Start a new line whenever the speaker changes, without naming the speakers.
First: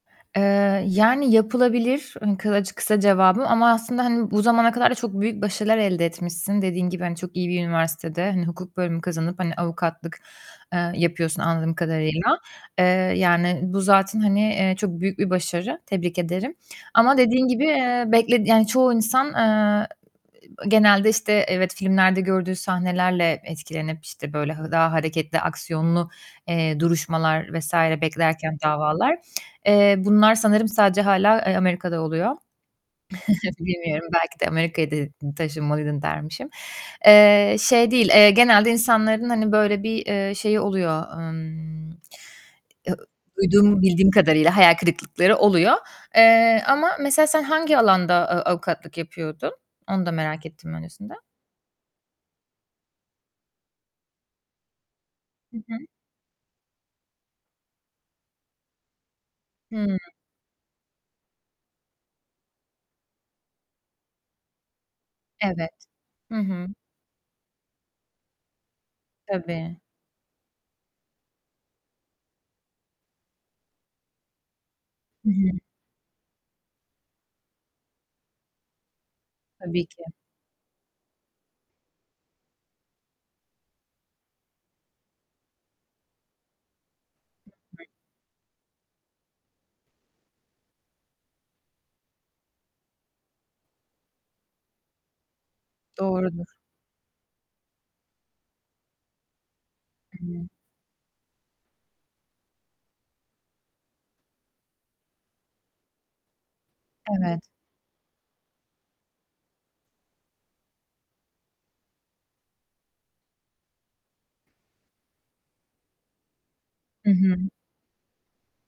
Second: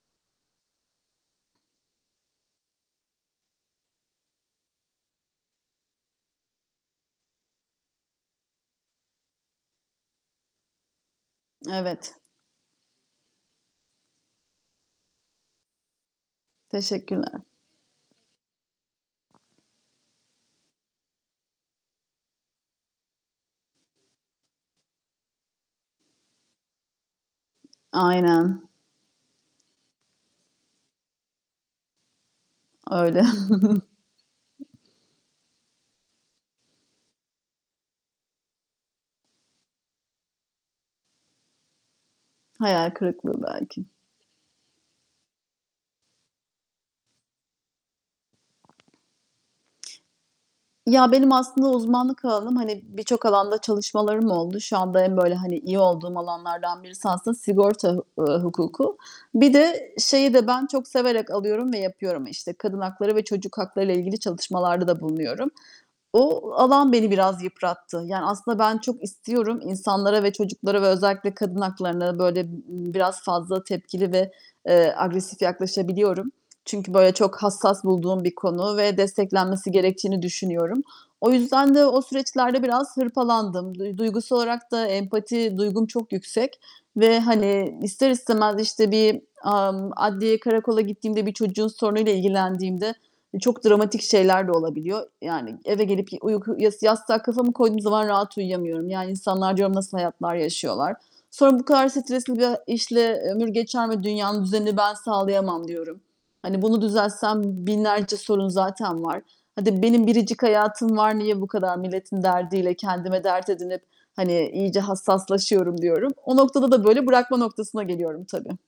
Eee, yani, yapılabilir, hani, kılac kısa cevabım. Ama aslında, hani, bu zamana kadar da çok büyük başarılar elde etmişsin. Dediğin gibi, hani, çok iyi bir üniversitede, hani, hukuk bölümü kazanıp, hani, avukatlık, eee, yapıyorsun anladığım
Evet.
kadarıyla. Eee, yani, bu zaten, hani, eee, çok büyük bir başarı. Tebrik ederim. Ama
Teşekkürler.
dediğin gibi, eee, bekledi yani, çoğu insan, eee, genelde, işte, evet, filmlerde gördüğü sahnelerle etkilenip, işte, böyle, hı daha hareketli, aksiyonlu, eee, duruşmalar vs. beklerken,
Aynen.
davalar, eee, bunlar sanırım sadece hâlâ, eee, Amerika'da oluyor.
Öyle.
Bilmiyorum belki de Amerika'ya de taşınmalıydın dermişim. Eee, şey değil, eee, genelde insanların, hani, böyle bir, eee, şeyi oluyor. Emm,
Hayal
eee,
kırıklığı
duyduğum,
belki.
bildiğim kadarıyla hayal kırıklıkları oluyor. Eee, ama mesela sen hangi alanda, ııı, avukatlık yapıyordun? Onu da merak ettim
Ya,
öncesinde.
benim aslında uzmanlık alanım, hani, birçok alanda çalışmalarım oldu. Şu anda en, böyle,
Hı
hani,
hı.
iyi olduğum alanlardan birisi aslında sigorta hu ııı, hukuku. Bir de
Hıı.
şeyi de ben çok severek alıyorum ve yapıyorum, işte, kadın hakları ve çocuk haklarıyla ilgili çalışmalarda da bulunuyorum.
Evet. Hı
O
hı.
alan beni biraz yıprattı. Yani, aslında ben çok istiyorum
Tabii.
insanlara ve çocuklara ve özellikle kadın haklarına böyle, ııı, biraz fazla tepkili ve, eee,
Hı
agresif
hı.
yaklaşabiliyorum. Çünkü, böyle, çok hassas bulduğum bir konu ve desteklenmesi
Tabii ki.
gerektiğini düşünüyorum. O yüzden de o süreçlerde biraz hırpalandım. Duy duygusal olarak da empati duygum çok yüksek ve, hani, ister istemez, işte, bir, ımm, adliyeye, karakola gittiğimde, bir çocuğun sorunuyla ilgilendiğimde çok dramatik şeyler de olabiliyor. Yani, eve gelip ya
Doğrudur.
uyku yas yastığa kafamı koyduğum zaman rahat uyuyamıyorum. Yani, insanlar diyorum nasıl hayatlar
Hıı.
yaşıyorlar. Sonra, "Bu kadar stresli bir a işle ömür geçer mi? Dünyanın düzenini ben sağlayamam." diyorum. "Hani, bunu
Evet.
düzeltsem binlerce sorun zaten var. Hadi benim biricik hayatım var. Niye bu kadar milletin derdiyle kendime dert edinip, hani, iyice hassaslaşıyorum?" diyorum. O noktada da böyle
Hı
bırakma
hı.
noktasına geliyorum tabii.